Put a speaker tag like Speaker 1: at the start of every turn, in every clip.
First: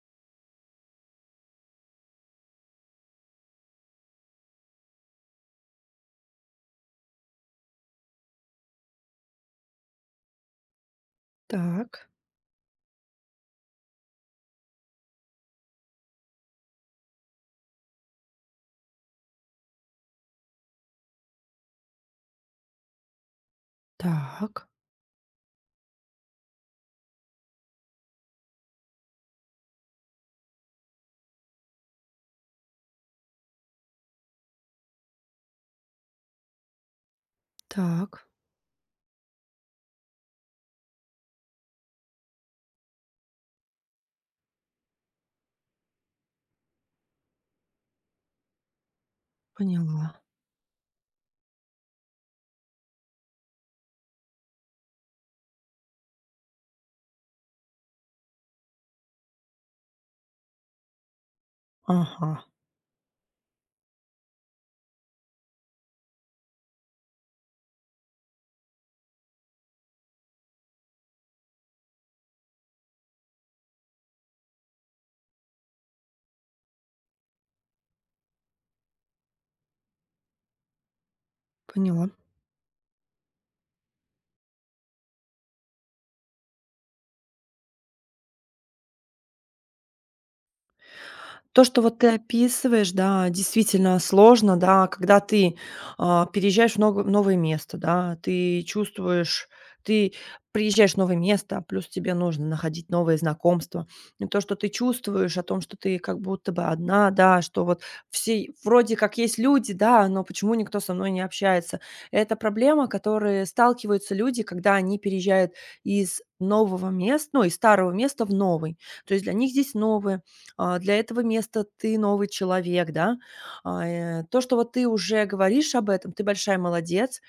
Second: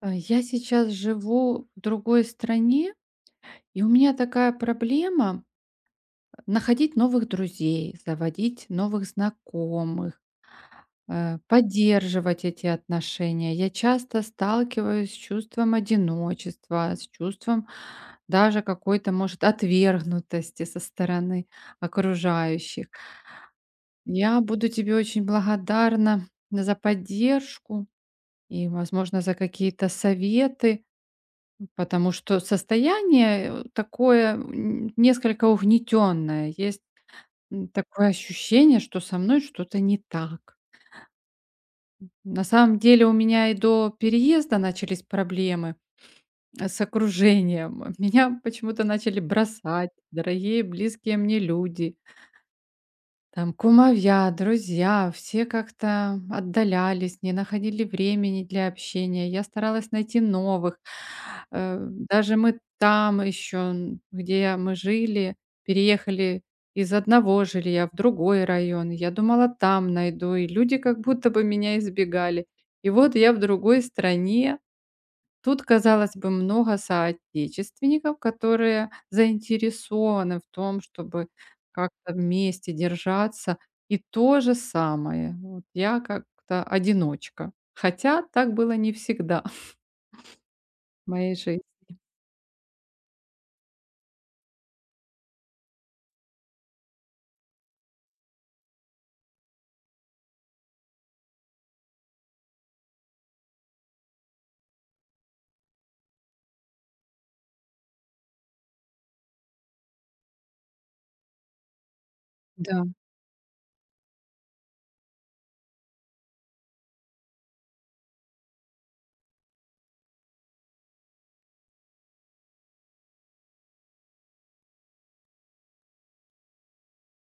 Speaker 1: Я сейчас живу в другой стране, и у меня такая проблема находить новых друзей, заводить новых знакомых,
Speaker 2: Так,
Speaker 1: поддерживать эти отношения. Я часто сталкиваюсь с чувством одиночества, с чувством даже какой-то, может, отвергнутости со стороны окружающих. Я
Speaker 2: так,
Speaker 1: буду тебе очень благодарна за поддержку и, возможно, за какие-то советы. Потому что состояние, такое, несколько угнетенное. Есть, такое
Speaker 2: так,
Speaker 1: ощущение, что со мной что-то не так. На самом деле у меня и до переезда начались проблемы, с окружением. Меня почему-то начали бросать
Speaker 2: поняла.
Speaker 1: дорогие, близкие мне люди. Там кумовья, друзья, все как-то отдалялись, не находили времени для общения. Я старалась найти новых.
Speaker 2: Ага,
Speaker 1: Даже мы там еще, где мы жили, переехали из одного жилья в другой район. Я думала, там найду. И люди как будто бы меня избегали. И вот я в другой стране. Тут, казалось бы, много соотечественников, которые заинтересованы в том, чтобы
Speaker 2: поняла.
Speaker 1: как-то вместе держаться. И то же самое. Вот я как-то одиночка. Хотя так было не всегда в моей
Speaker 2: То,
Speaker 1: жизни.
Speaker 2: что вот ты описываешь, да, действительно сложно, да, когда ты, переезжаешь в новое место, да, ты чувствуешь, ты приезжаешь в новое место, а плюс тебе нужно находить новые знакомства. И то, что ты чувствуешь о том, что ты как будто бы одна, да, что вот все вроде как есть люди, да, но почему никто со мной не общается? Это
Speaker 1: Да.
Speaker 2: проблема, которой сталкиваются люди, когда они переезжают из нового места, ну, из старого места в новый. То есть для них здесь новое. Для этого места ты новый человек, да. То, что вот ты уже говоришь об этом, ты большая молодец.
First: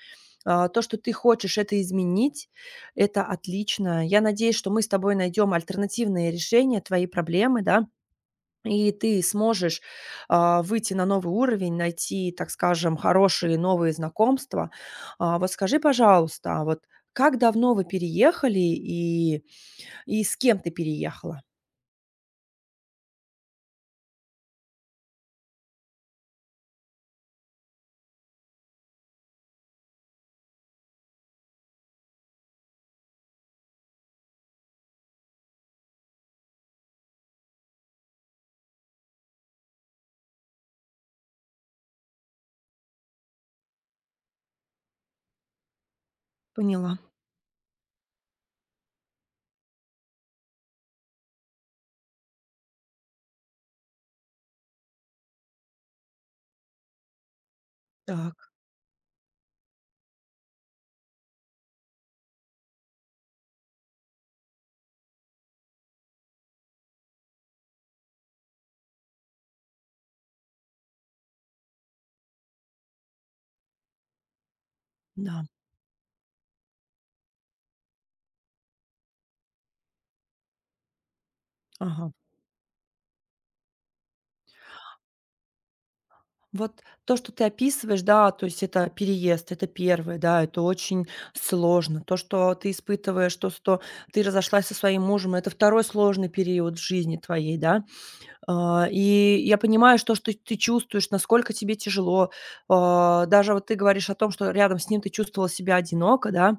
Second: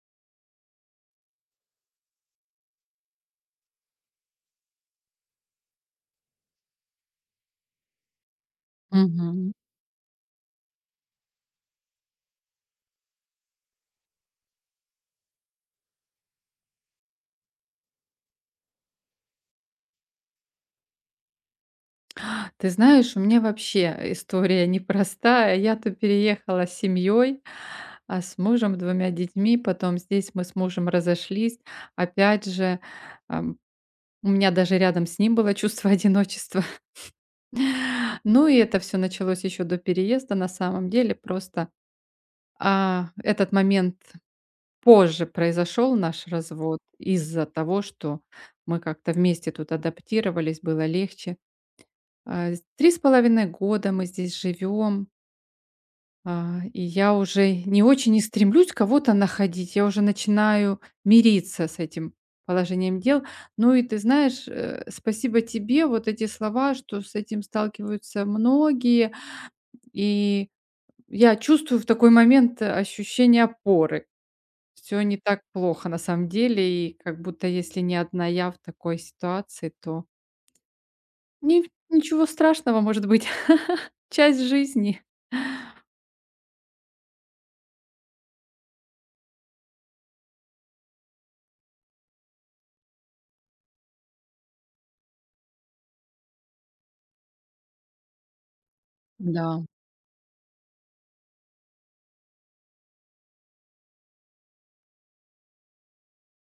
Speaker 2: То, что ты хочешь это изменить, это отлично. Я надеюсь, что мы с тобой найдем альтернативные решения твоей проблемы, да, и ты
Speaker 1: Мгм.
Speaker 2: сможешь выйти на новый уровень, найти, так скажем, хорошие новые знакомства. Вот скажи, пожалуйста, а вот как давно вы переехали и с кем ты переехала?
Speaker 1: Ты знаешь, у меня вообще история непростая. Я тут переехала с семьей, с мужем, двумя детьми. Потом здесь мы с мужем разошлись. Опять же, у меня даже рядом с ним было чувство одиночества. Ну и это все началось еще до переезда, на самом деле. Просто, этот момент позже произошел, наш развод,
Speaker 2: Поняла.
Speaker 1: из-за того, что мы как-то вместе тут адаптировались, было легче. А, с 3,5 года мы здесь живем. И я уже не очень и
Speaker 2: Так.
Speaker 1: стремлюсь кого-то находить. Я уже начинаю мириться с этим положением дел. Ну и ты знаешь, спасибо тебе, вот эти слова, что с этим сталкиваются многие. И я чувствую в такой момент ощущение опоры. Все не так
Speaker 2: Да.
Speaker 1: плохо на самом деле, и как будто если не одна я в такой ситуации, то
Speaker 2: Ага.
Speaker 1: ничего страшного, может быть, часть жизни.
Speaker 2: Вот то, что ты описываешь, да, то есть это переезд, это первое, да, это очень сложно. То, что ты испытываешь, то, что ты разошлась со своим мужем, это второй сложный период в жизни твоей, да. И я
Speaker 1: Да,
Speaker 2: понимаю, что ты чувствуешь, насколько тебе тяжело. Даже вот ты говоришь о том, что рядом с ним ты чувствовала себя одиноко, да.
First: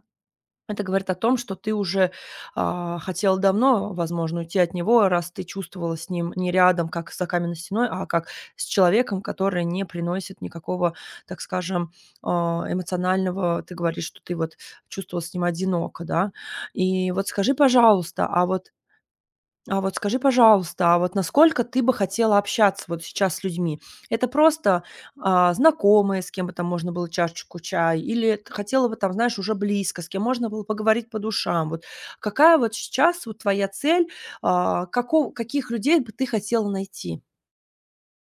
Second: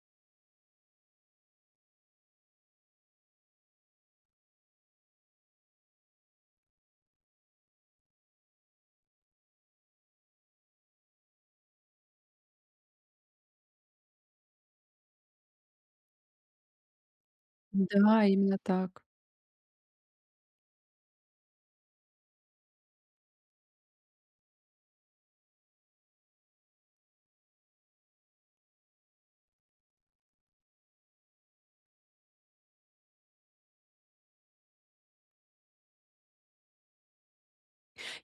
Speaker 2: Это говорит о том, что ты уже, хотела давно, возможно, уйти от него, раз ты чувствовала с ним не рядом, как за каменной стеной, а как с человеком, который не приносит никакого, так скажем, эмоционального. Ты говоришь, что ты вот чувствовала с ним одиноко, да. И вот скажи, пожалуйста,
Speaker 1: да, именно так.
Speaker 2: а вот скажи, пожалуйста, а вот насколько ты бы хотела общаться вот сейчас с людьми? Это просто, знакомые, с кем бы там можно было чашечку чая, или ты хотела бы там, знаешь, уже близко, с кем можно было поговорить по душам? Вот какая вот сейчас вот твоя цель? А, каков каких людей бы ты хотела найти?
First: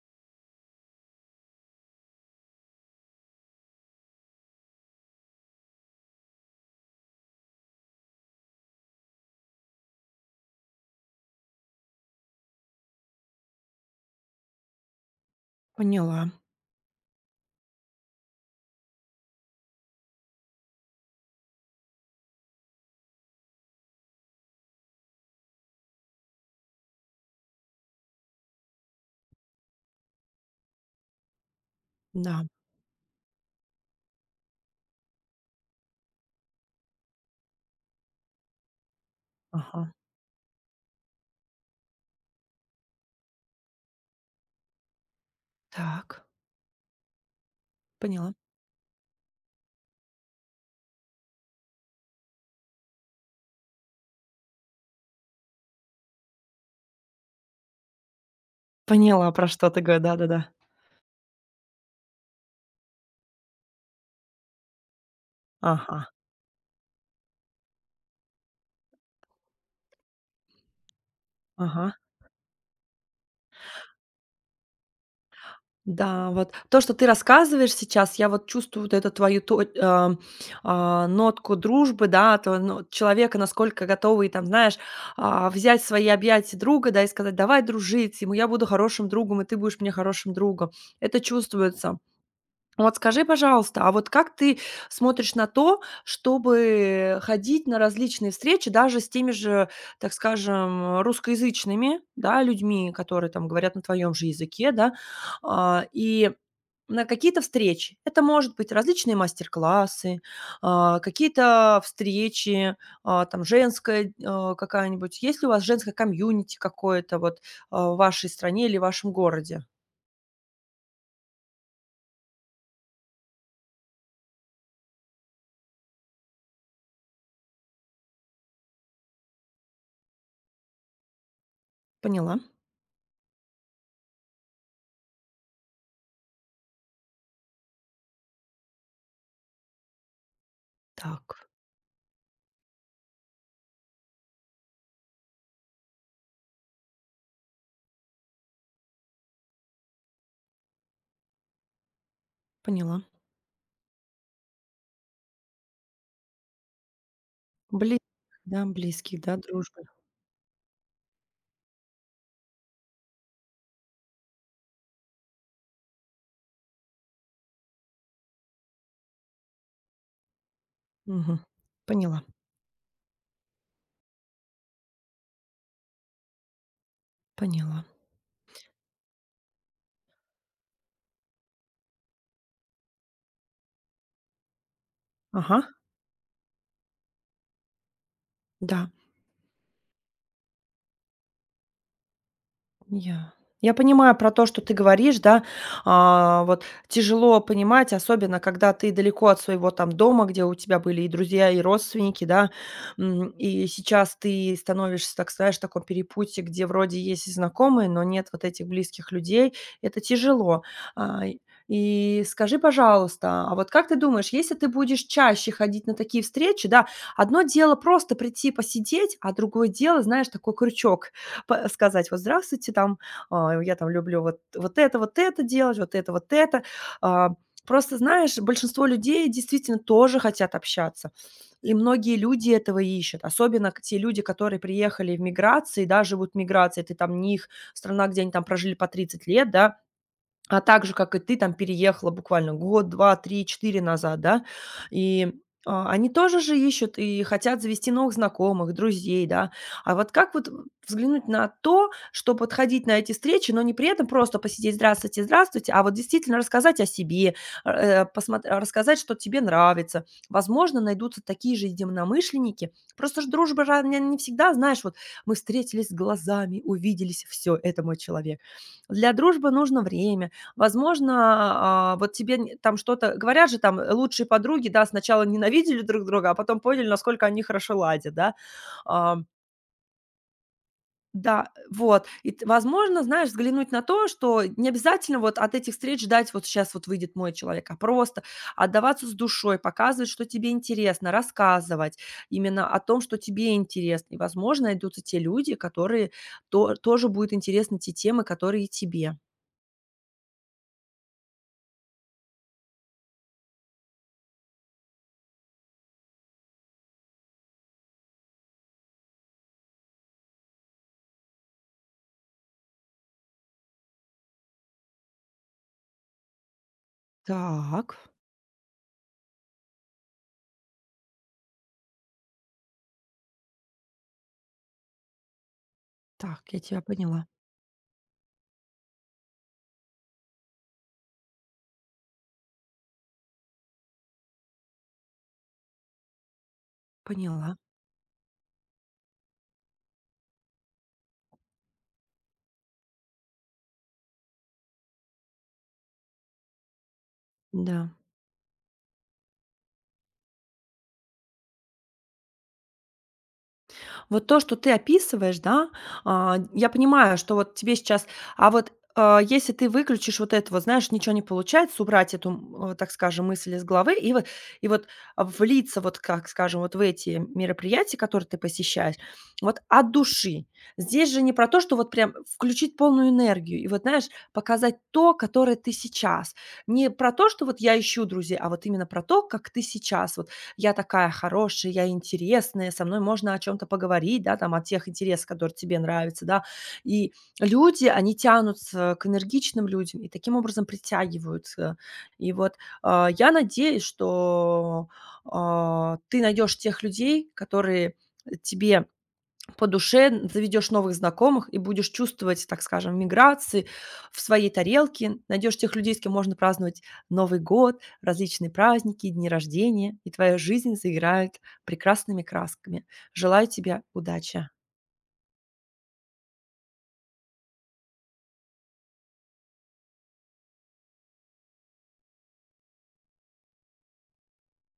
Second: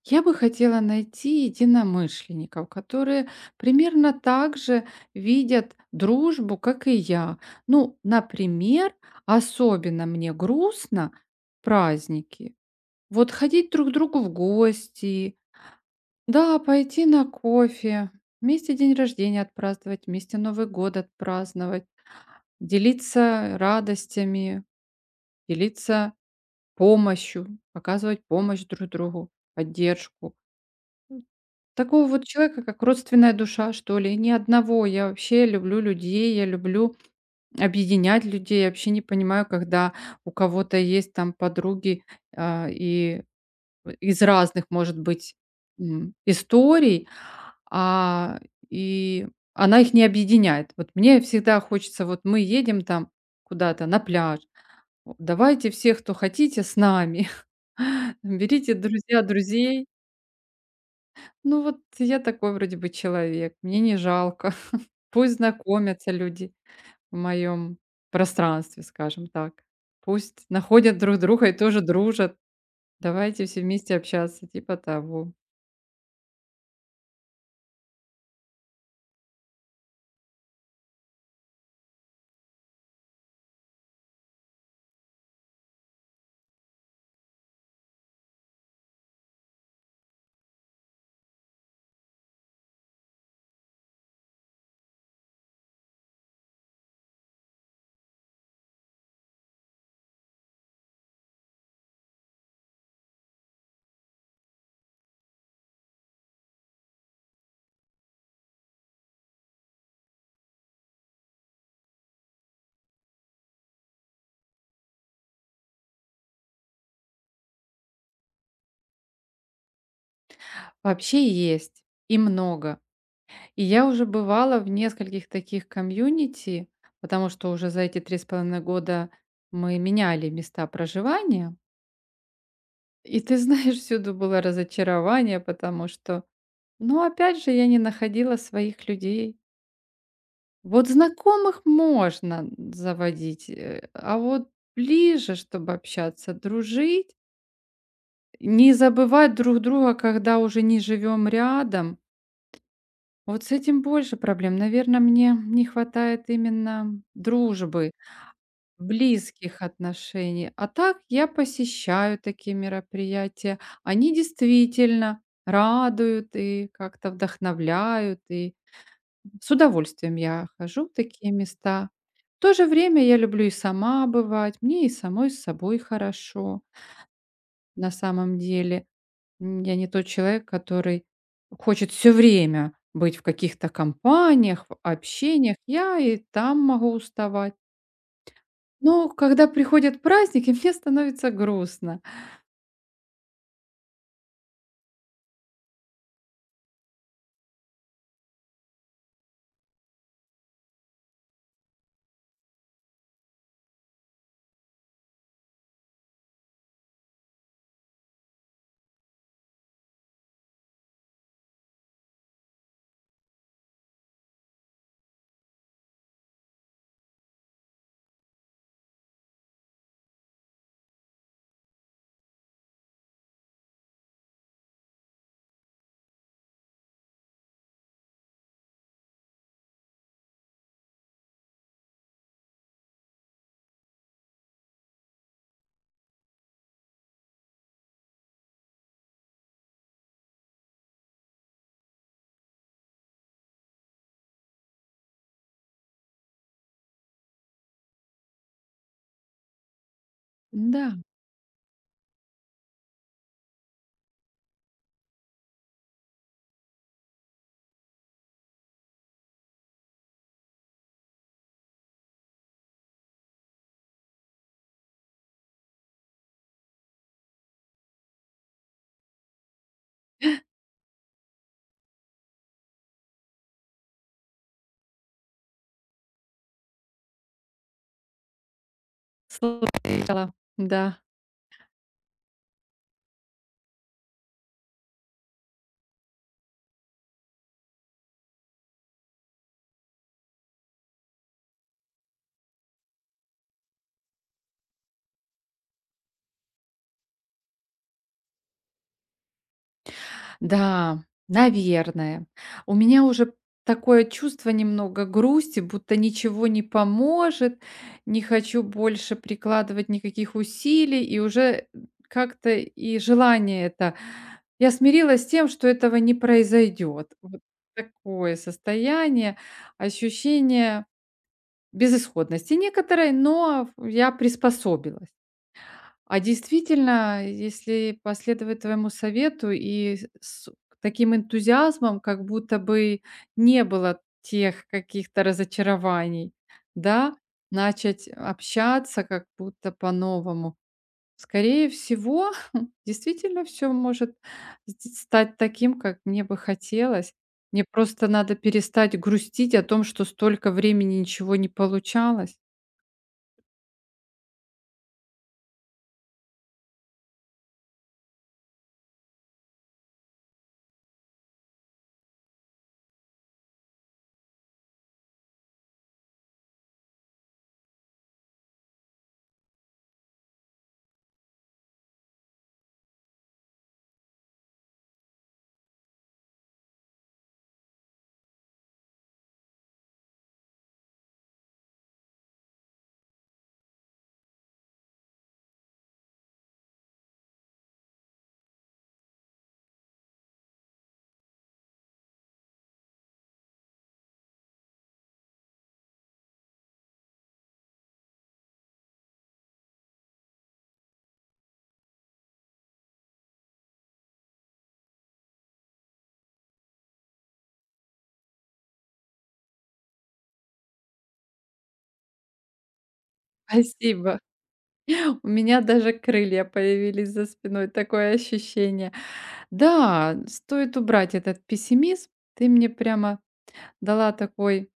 Speaker 1: Я бы хотела найти единомышленников, которые примерно так же видят дружбу, как и я. Ну, например, особенно мне грустно в праздники. Вот ходить друг к другу в гости,
Speaker 2: Поняла.
Speaker 1: да, пойти на кофе, вместе день рождения отпраздновать, вместе Новый год отпраздновать, делиться радостями, делиться помощью, оказывать помощь друг другу, поддержку. Такого вот
Speaker 2: Да.
Speaker 1: человека, как родственная душа, что ли, ни одного. Я вообще люблю людей, я люблю объединять людей. Я вообще не понимаю,
Speaker 2: Ага.
Speaker 1: когда у кого-то есть там подруги, и из разных, может быть,
Speaker 2: Так.
Speaker 1: историй,
Speaker 2: Поняла.
Speaker 1: а, и она их не объединяет. Вот мне всегда хочется, вот мы едем там куда-то на пляж, о, давайте всех, кто хотите, с нами, берите друзья
Speaker 2: Поняла, про что ты
Speaker 1: друзей.
Speaker 2: говоришь? Да-да-да.
Speaker 1: Ну вот я такой вроде бы человек, мне не жалко. Пусть
Speaker 2: Ага.
Speaker 1: знакомятся люди в моем пространстве, скажем так. Пусть находят друг друга и тоже
Speaker 2: Ага.
Speaker 1: дружат. Давайте все вместе общаться, типа того.
Speaker 2: Да, вот то, что ты рассказываешь сейчас, я вот чувствую вот эту твою нотку дружбы, да, то ну, вот человека, насколько готовый, там, знаешь, взять в свои объятия друга, да, и сказать, давай дружить, ему я буду хорошим другом, и ты будешь мне хорошим другом. Это чувствуется. Вот скажи, пожалуйста, а вот как ты смотришь на то, чтобы ходить на различные встречи даже с теми же, так скажем, русскоязычными, да, людьми, которые там говорят на твоем же языке, да, и на какие-то встречи. Это может быть различные мастер-классы, какие-то встречи, там женская какая-нибудь. Есть ли у вас женское комьюнити какое-то вот в вашей стране или в вашем городе?
Speaker 1: Вообще есть и много. И я уже бывала в нескольких таких комьюнити, потому что уже за эти 3,5 года мы меняли места проживания.
Speaker 2: Поняла.
Speaker 1: И ты знаешь, всюду было разочарование, потому что, ну, опять же, я не находила своих людей. Вот
Speaker 2: Так,
Speaker 1: знакомых можно заводить, а вот ближе, чтобы общаться, дружить, не забывать друг друга, когда уже не живем рядом.
Speaker 2: поняла.
Speaker 1: Вот с этим больше проблем. Наверное, мне не хватает именно дружбы,
Speaker 2: Бли Да, близких, да,
Speaker 1: близких
Speaker 2: дружбы.
Speaker 1: отношений. А так я посещаю такие мероприятия. Они действительно радуют и как-то вдохновляют, и с удовольствием я хожу в такие
Speaker 2: Мгм.
Speaker 1: места.
Speaker 2: Поняла,
Speaker 1: В то же время я люблю и сама бывать, мне и самой с собой хорошо.
Speaker 2: поняла.
Speaker 1: На самом деле, я не тот человек, который хочет все время быть в каких-то компаниях, в общениях.
Speaker 2: Ага,
Speaker 1: Я и там могу уставать.
Speaker 2: да.
Speaker 1: Но когда приходят праздники, мне становится грустно.
Speaker 2: Я я понимаю про то, что ты говоришь, да. Вот тяжело понимать, особенно когда ты далеко от своего там дома, где у тебя были и друзья, и родственники, да. И сейчас ты становишься, так сказать, в таком перепутье, где вроде есть и знакомые, но нет вот этих близких людей. Это тяжело. А, и и скажи, пожалуйста, а вот как ты думаешь, если ты будешь чаще ходить на такие встречи, да, одно дело просто прийти посидеть, а другое дело, знаешь, такой крючок. Па сказать: "Вот здравствуйте, там, я там люблю вот вот это делать, вот это, вот это". А, просто, знаешь, большинство людей действительно тоже хотят общаться, и многие люди этого ищут. Особенно к те люди, которые приехали в миграции, да, живут в миграции. Ты там не их страна, где они там прожили по 30 лет, да, а так же, как и ты, там переехала буквально 1, 2, 3, 4 назад, да. И, они тоже же ищут и хотят завести новых знакомых, друзей, да. А вот как вот
Speaker 1: Да,
Speaker 2: взглянуть на то, что подходить на эти встречи, но не при этом просто посидеть: "Здравствуйте, здравствуйте", а вот действительно рассказать о себе, э, посмотр рассказать, что тебе нравится. Возможно, найдутся такие же единомышленники. Просто ж дружба же, она не всегда, знаешь, вот мы встретились глазами, увиделись, все, это мой человек. Для дружбы нужно время. Возможно, вот тебе н там что-то говорят же там, лучшие подруги, да, сначала ненавидели друг друга, а потом поняли, насколько они хорошо ладят, да. Ам,
Speaker 1: сложно, да.
Speaker 2: да, вот. И т возможно, знаешь, взглянуть на то, что не обязательно вот от этих встреч ждать: "Вот сейчас вот выйдет мой человек", а просто отдаваться с душой, показывать, что тебе интересно, рассказывать именно о том, что тебе интересно. И, возможно, найдутся те люди, которые то тоже будут интересны те темы, которые и тебе.
Speaker 1: Да, наверное. У меня уже такое чувство немного грусти, будто ничего не поможет, не хочу больше прикладывать никаких усилий, и уже как-то и желание это. Я смирилась с тем, что этого не произойдет. Вот
Speaker 2: Так,
Speaker 1: такое состояние, ощущение безысходности некоторой, но я приспособилась. А
Speaker 2: так, я тебя поняла.
Speaker 1: действительно, если последовать твоему совету и с таким энтузиазмом, как будто бы не было тех каких-то разочарований, да,
Speaker 2: Поняла,
Speaker 1: начать общаться как будто по-новому. Скорее всего, действительно все может сд стать таким, как мне бы хотелось. Мне
Speaker 2: да.
Speaker 1: просто надо перестать грустить о том, что столько времени ничего не получалось.
Speaker 2: Вот то, что ты описываешь, да, я понимаю, что вот тебе сейчас если ты выключишь вот это вот, знаешь, ничего не получается, убрать эту, так скажем, мысль из головы и вот и вот, влиться, вот как, скажем, вот в эти мероприятия, которые ты посещаешь, вот от души. Здесь же не про то, что вот прям включить полную энергию и вот, знаешь, показать то, которое ты сейчас. Не про то, что вот я ищу друзей, а вот именно про то, как ты сейчас. Вот я такая хорошая, я интересная, со мной можно о чем-то поговорить, да, там, о тех интересах, которые тебе нравятся, да. И люди, они тянутся к энергичным людям и таким образом притягиваются. И вот я надеюсь, что ты найдешь тех людей, которые тебе по душе, заведешь новых знакомых и будешь чувствовать, так скажем, миграции в своей тарелке, найдешь тех людей, с кем можно праздновать Новый год, различные праздники, дни рождения, и твоя жизнь заиграет прекрасными красками. Желаю тебе
Speaker 1: Спасибо.
Speaker 2: удачи.
Speaker 1: У меня даже крылья появились за спиной, такое ощущение. Да, стоит убрать этот пессимизм. Ты мне прямо дала такой,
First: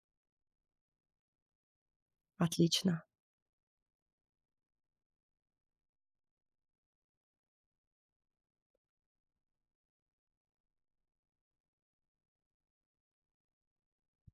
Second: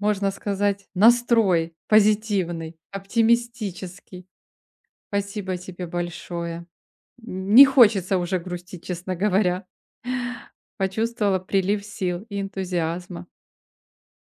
Speaker 1: можно сказать, настрой позитивный,
Speaker 2: Отлично.
Speaker 1: оптимистический. Спасибо тебе большое. Не хочется уже грустить, честно говоря. Почувствовала прилив сил и энтузиазма.